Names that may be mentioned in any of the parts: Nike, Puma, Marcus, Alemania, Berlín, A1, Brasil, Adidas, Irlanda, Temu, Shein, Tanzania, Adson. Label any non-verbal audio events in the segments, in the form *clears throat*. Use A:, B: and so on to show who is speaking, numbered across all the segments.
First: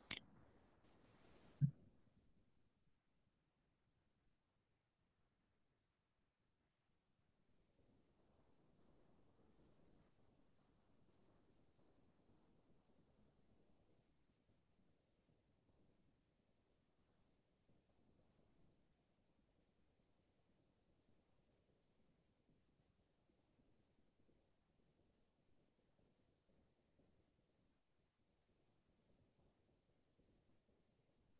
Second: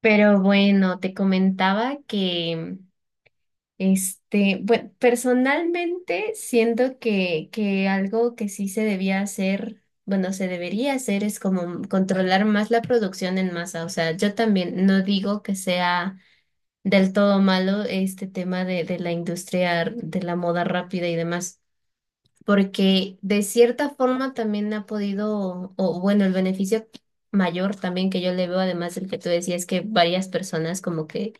A: Pero bueno, te comentaba que, bueno, personalmente siento que, algo que sí se debía hacer, bueno, se debería hacer es como controlar más la producción en masa. O sea, yo también no digo que sea del todo malo este tema de, la industria de la moda rápida y demás, porque de cierta forma también ha podido, o bueno, el beneficio mayor también que yo le veo, además del que tú decías, que varias personas como que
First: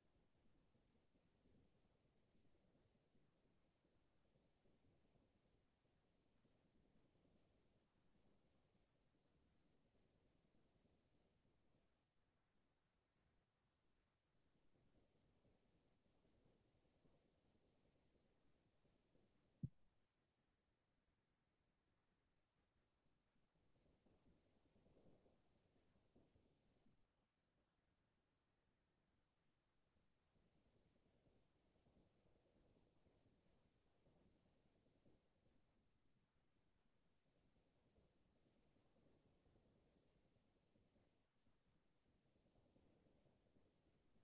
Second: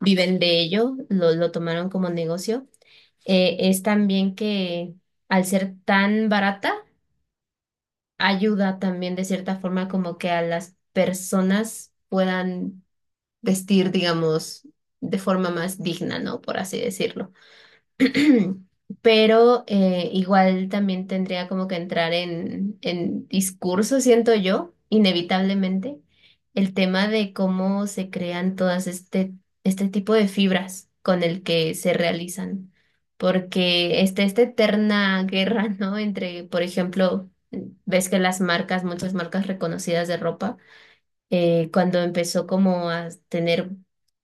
A: viven de ello, lo tomaron como negocio. Es también que, al ser tan barata, ayuda también de cierta forma como que a las personas puedan vestir, digamos, de forma más digna, ¿no? Por así decirlo. *clears throat* Pero igual también tendría como que entrar en, discurso, siento yo, inevitablemente, el tema de cómo se crean todas este tipo de fibras con el que se realizan. Porque está esta eterna guerra, ¿no? Entre, por ejemplo, ves que las marcas, muchas marcas reconocidas de ropa, cuando empezó como a tener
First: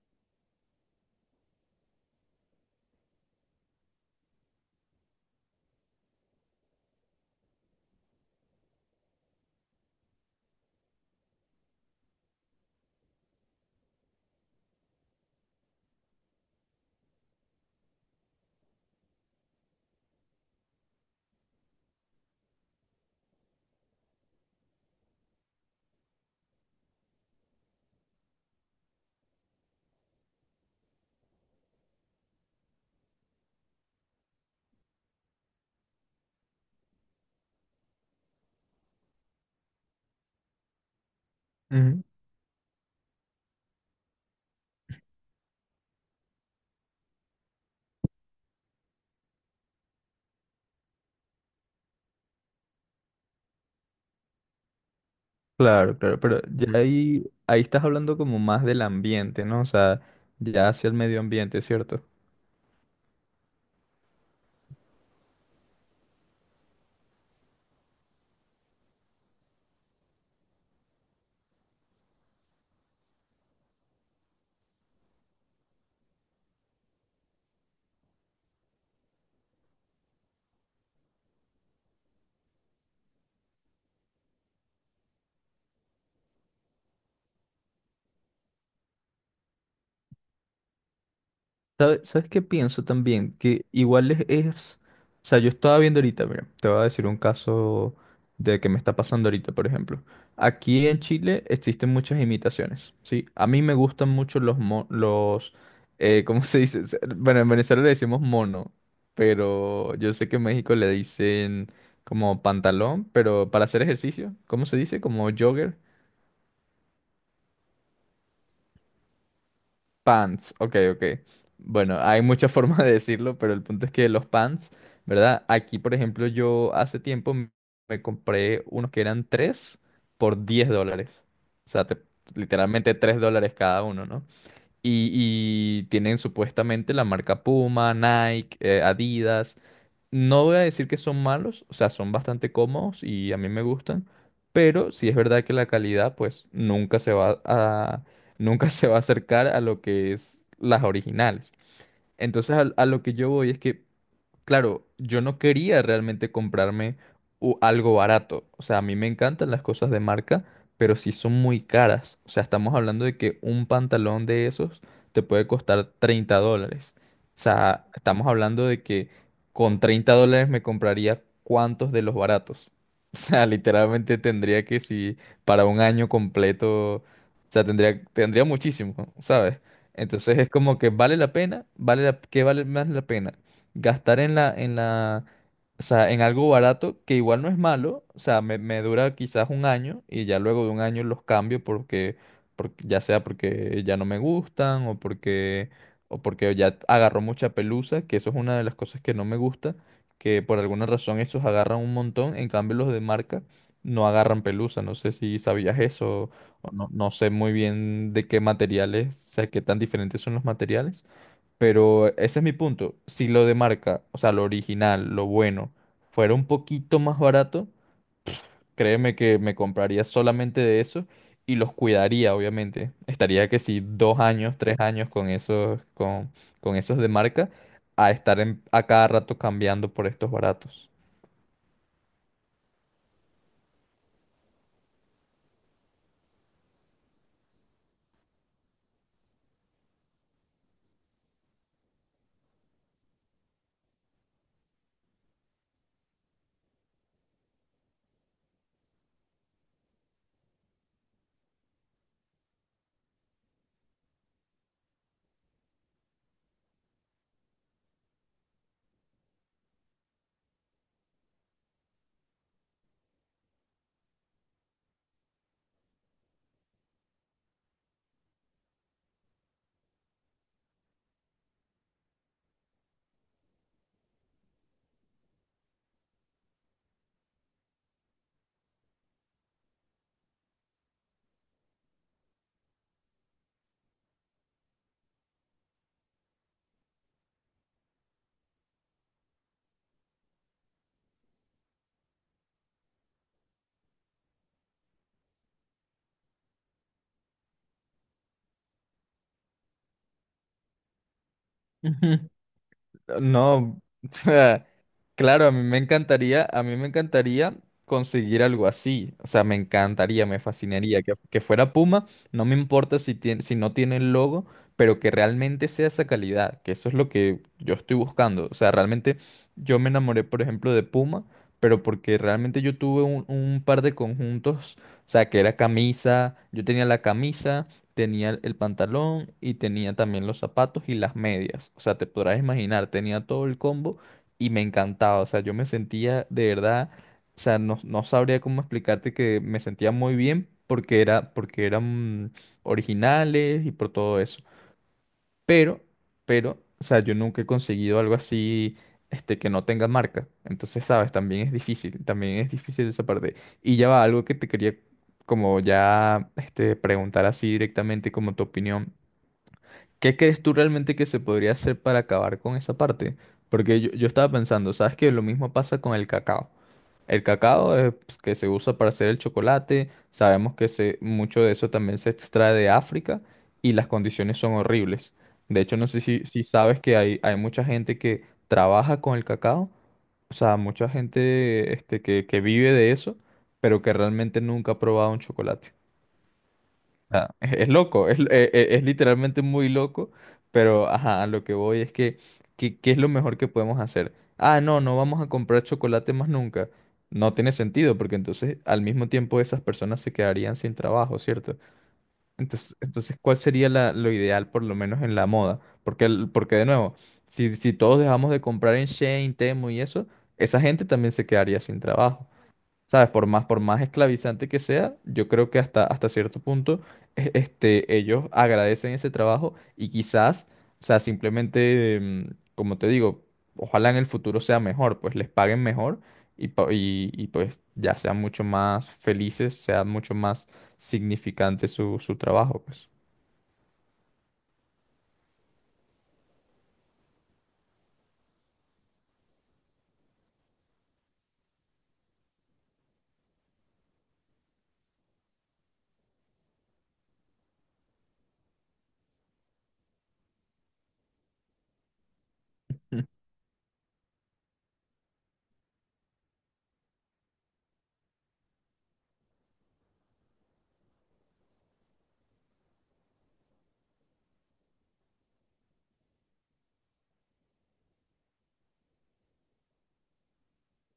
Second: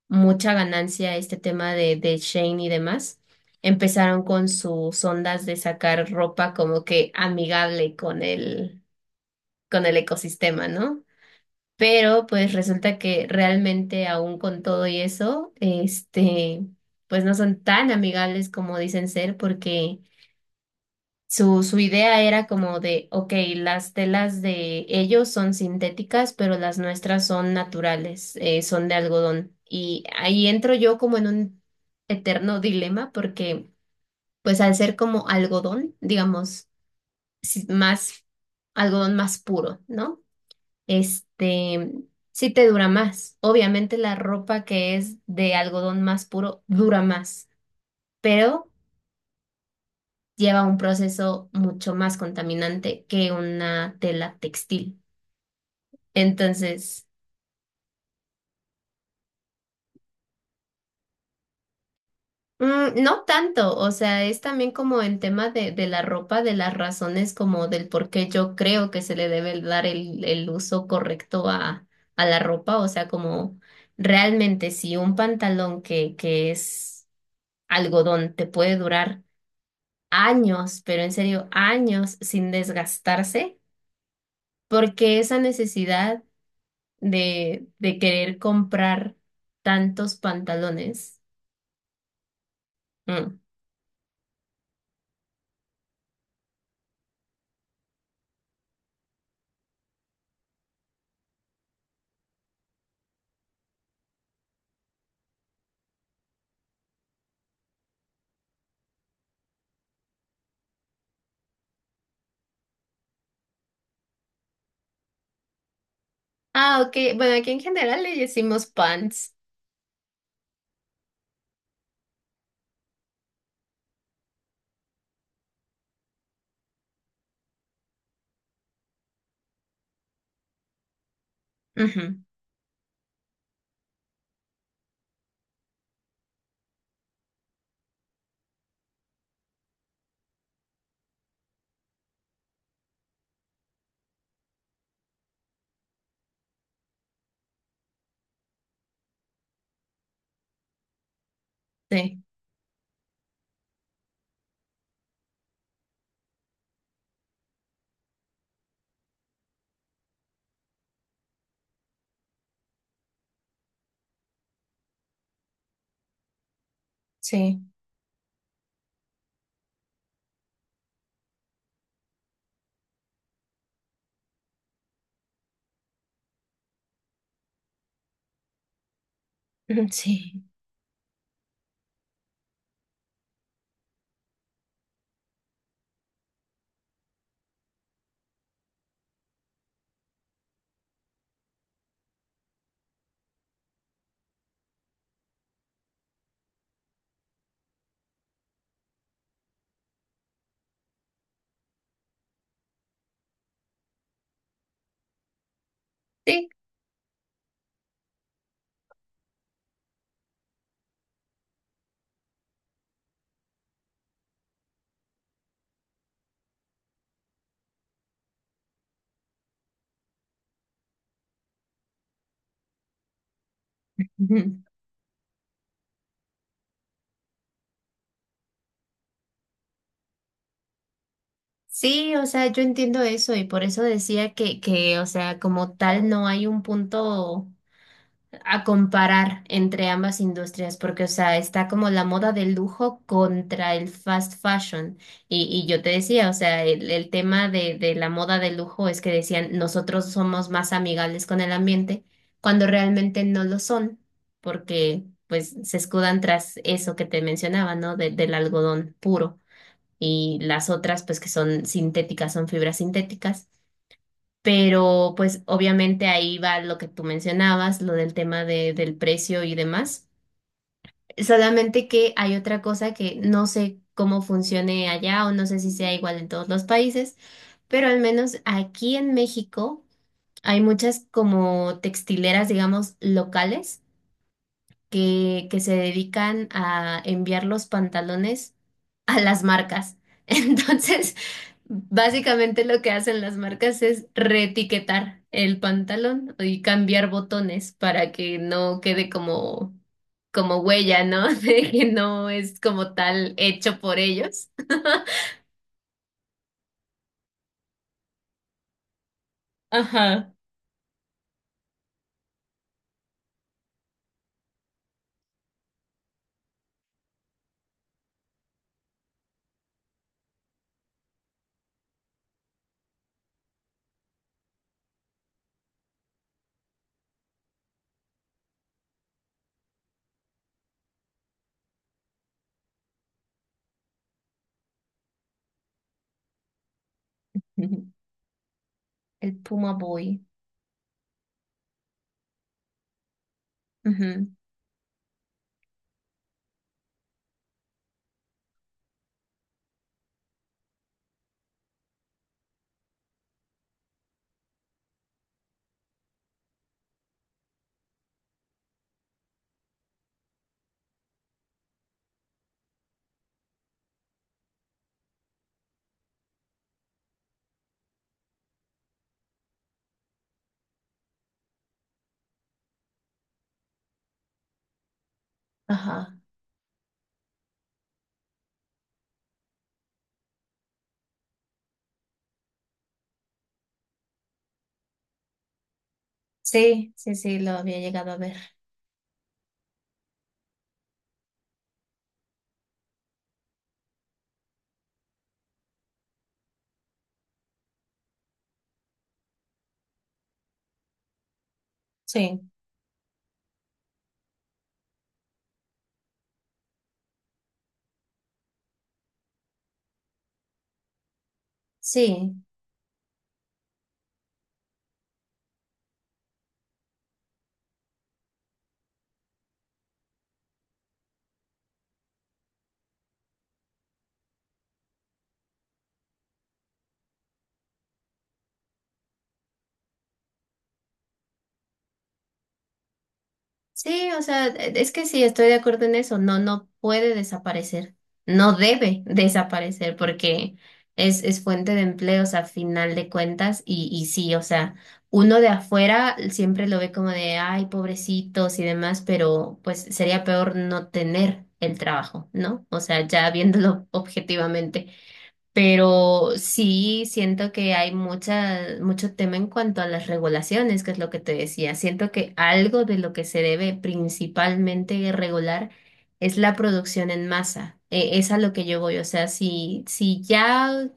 A: mucha ganancia este tema de, Shane y demás, empezaron con sus ondas de sacar ropa como que amigable con el ecosistema, ¿no? Pero pues resulta que realmente aún con todo y eso, pues no son tan amigables como dicen ser, porque su idea era como de, ok, las telas de ellos son sintéticas, pero las nuestras son naturales, son de algodón. Y ahí entro yo como en un eterno dilema porque, pues al ser como algodón, digamos, si- más, algodón más puro, ¿no? Este,
B: Ujú.
A: sí te dura más. Obviamente la ropa que es de algodón más puro dura más, pero lleva un proceso mucho más contaminante que una tela textil.
B: Claro, claro, pero ya
A: Entonces,
B: ahí, ahí estás hablando como más del ambiente, ¿no? O sea, ya hacia el medio ambiente, ¿cierto?
A: no tanto, o sea, es también como en tema de, la ropa, de las razones como del por qué yo creo que se le debe dar el uso correcto a la ropa, o sea, como realmente si un pantalón que, es algodón te puede durar años, pero en serio, años sin desgastarse, porque esa necesidad de, querer comprar tantos pantalones.
B: ¿Sabes qué pienso también?
A: Mm.
B: Que igual es- O sea, yo estaba viendo ahorita, mira, te voy a decir un caso de que me está pasando ahorita, por ejemplo. Aquí en Chile existen muchas imitaciones, ¿sí? A mí me gustan mucho los ¿cómo *laughs* se dice? Bueno, en Venezuela le decimos mono, pero yo sé que en México le dicen como pantalón, pero para hacer ejercicio, ¿cómo se dice? Como jogger.
A: Ah, ok. Bueno, aquí en general le decimos pants.
B: Pants, ok, ok. Bueno, hay muchas *laughs* formas de decirlo, pero el punto es que los pants, ¿verdad? Aquí, por ejemplo, yo hace tiempo me compré unos que eran tres por $10. O sea,
A: Ujú,
B: literalmente $3 cada uno, ¿no? Y, y tienen supuestamente la marca Puma, Nike, Adidas. No voy a decir que son malos, o sea, son bastante cómodos y a mí me gustan, pero sí es verdad que la calidad pues nunca *laughs* se va a acercar a lo que es las originales.
A: sí,
B: Entonces a lo que yo voy es que claro, yo no quería realmente comprarme algo barato. O sea, a mí me encantan las cosas de marca, pero sí son muy caras. O sea, estamos hablando de que un pantalón de esos te puede costar $30. O
A: sí,
B: sea, estamos hablando de que con $30 me compraría cuántos de los baratos. *laughs* O sea, literalmente tendría que si para un año completo, o sea, tendría muchísimo, ¿sabes?
A: ujú,
B: Entonces
A: sí,
B: es como que vale la pena, ¿qué vale más la pena? Gastar o sea, en algo barato que igual no es malo, o sea, me dura quizás un año y ya luego de un año los cambio porque ya sea porque ya no me gustan o porque ya agarró mucha pelusa, que eso es una de las cosas que no me gusta, que por alguna razón esos agarran un montón, en cambio los de marca no agarran pelusa, no sé si sabías eso
A: sí,
B: o no, no sé muy bien de qué materiales, o sea, qué tan diferentes son los materiales. Pero ese es mi punto. Si lo de marca, o sea, lo original, lo bueno, fuera un poquito más barato, créeme que me compraría solamente de eso y los cuidaría, obviamente. Estaría que si 2 años,
A: ujú.
B: 3 años con esos de marca, a a cada rato cambiando por estos baratos.
A: Sí, o sea, yo entiendo eso y por eso decía que, o sea, como tal no hay un punto a comparar entre ambas industrias, porque, o sea, está como la moda del lujo contra el fast fashion. Y yo te decía, o sea, el tema de, la moda del lujo es que decían, nosotros somos más amigables con el ambiente, cuando realmente no lo son, porque pues se escudan tras eso que te mencionaba, ¿no? De- del algodón puro. Y las otras, pues que son sintéticas, son fibras sintéticas. Pero pues obviamente ahí va lo que tú mencionabas, lo del tema de, del precio y demás. Solamente que hay otra cosa que no sé cómo funcione allá, o no sé si sea igual en todos los países, pero al menos aquí en México hay muchas como textileras, digamos, locales que, se dedican a enviar los pantalones a las marcas. *laughs* Entonces, básicamente lo que hacen las marcas es reetiquetar el pantalón y cambiar botones para que no quede como, como huella, ¿no? *laughs* De que no
B: *laughs*
A: es como tal
B: No,
A: hecho por
B: *laughs* o
A: ellos.
B: sea, claro, a mí me encantaría conseguir algo así. O sea, me encantaría,
A: Ajá.
B: me fascinaría que fuera Puma. No me importa si tiene, si no tiene el logo, pero que realmente sea esa calidad, que eso es lo que yo estoy buscando. O sea, realmente yo me enamoré, por ejemplo, de Puma, pero porque realmente yo tuve un par de conjuntos, o sea, que era camisa, yo tenía la camisa tenía el pantalón y tenía también los zapatos y las medias. O sea, te podrás imaginar, tenía todo el combo y me encantaba. O sea, yo me sentía de verdad, o sea,
A: Ujú.
B: no sabría cómo explicarte
A: El
B: que me
A: Puma
B: sentía muy
A: Boy.
B: bien porque era, porque eran originales y por todo
A: Ujú.
B: eso. Pero, pero, o sea, yo nunca he conseguido algo así, que no tenga marca. Entonces, sabes, también es difícil esa parte. Y ya va, algo que te quería como ya, preguntar así directamente como tu opinión. ¿Qué crees tú realmente que se podría hacer para acabar con esa parte? Porque yo estaba pensando, ¿sabes que lo mismo pasa con el cacao? El cacao es, pues, que se usa para hacer el chocolate. Sabemos que mucho de eso también se extrae de África y las condiciones son horribles. De hecho, no sé
A: Ajá.
B: si sabes que hay mucha gente que trabaja con el cacao, o sea, mucha gente que vive de eso, pero que realmente nunca ha probado un chocolate.
A: Sí, sí,
B: Ah,
A: sí,
B: *laughs*
A: lo
B: es
A: había
B: loco,
A: llegado a ver.
B: es literalmente muy loco, pero ajá, a lo que voy es que, ¿qué es lo mejor que podemos hacer? Ah, no, no vamos a comprar chocolate más nunca. No tiene sentido, porque entonces al mismo tiempo esas personas se quedarían sin trabajo, ¿cierto?
A: Sí.
B: Entonces, entonces ¿cuál sería lo ideal, por lo menos en la moda? Porque, porque de nuevo, si, si todos dejamos de comprar en Shein, Temu y eso, esa gente también se quedaría sin trabajo.
A: Sí.
B: ¿Sabes? Por más esclavizante que sea, yo creo que hasta, hasta cierto punto ellos agradecen ese trabajo y quizás, o sea, simplemente, como te digo, ojalá en el futuro sea mejor, pues les paguen mejor y, pues ya sean mucho más felices, sea mucho más significante su, su trabajo, pues.
A: Sí, o sea, es que sí, estoy de acuerdo en eso. No, no puede desaparecer. No debe *laughs* desaparecer porque es fuente de empleos a final de cuentas. Y sí, o sea, uno de afuera siempre lo ve como de, ay, pobrecitos y demás, pero pues sería peor no tener el trabajo, ¿no? O sea, ya viéndolo *laughs* objetivamente. Pero sí siento que hay mucha, mucho tema en cuanto a las regulaciones, que es lo que te decía. Siento que algo de lo que se debe principalmente regular es la producción en masa. Es a lo que yo voy. O sea, si ya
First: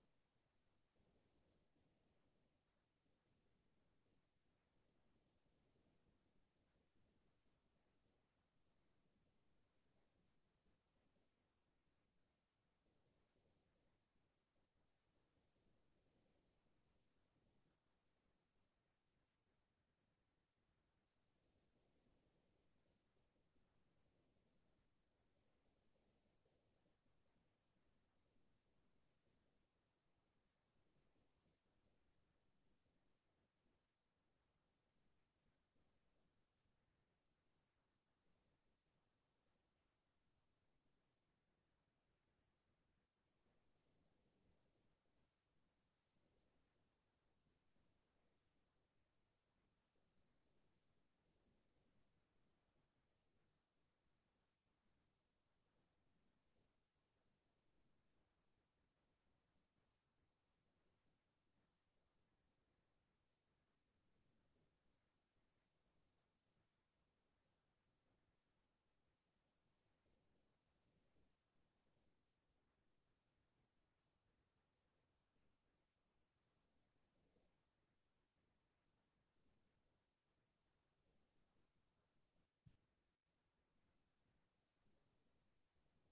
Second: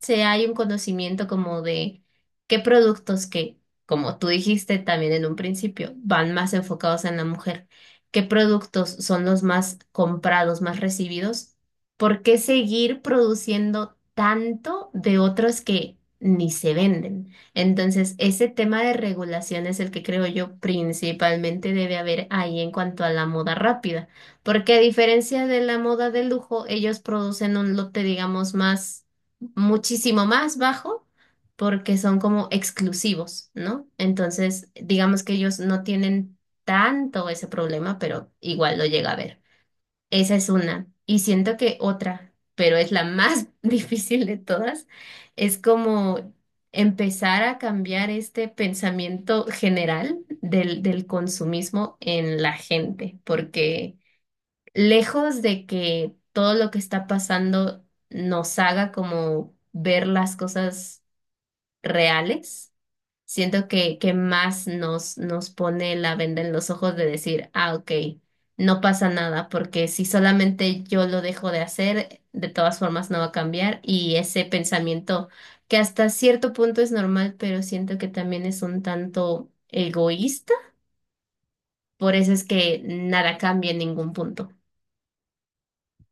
A: se hay un conocimiento como de qué productos que, como tú dijiste también en un principio, van más enfocados en la mujer, qué productos son los más comprados, más recibidos, ¿por qué seguir produciendo tanto de otros que ni se venden? Entonces, ese tema de regulación es el que creo yo principalmente debe haber ahí en cuanto a la moda rápida, porque a diferencia de la moda de lujo, ellos producen un lote, digamos, más muchísimo más bajo, porque son como exclusivos, ¿no? Entonces, digamos que ellos no tienen tanto ese problema, pero igual lo llega a ver. Esa es una. Y siento que otra, pero es la más *laughs* difícil de todas, es como empezar a cambiar este pensamiento general del, del consumismo en la gente, porque lejos de que todo lo que está pasando nos haga como ver las cosas reales, siento que, más nos, nos pone la venda en los ojos de decir, ah, ok, no pasa nada, porque si solamente yo lo dejo de hacer, de todas formas no va a cambiar. Y ese pensamiento, que hasta cierto punto es normal, pero siento que también es un tanto egoísta, por eso es que nada cambia en ningún punto.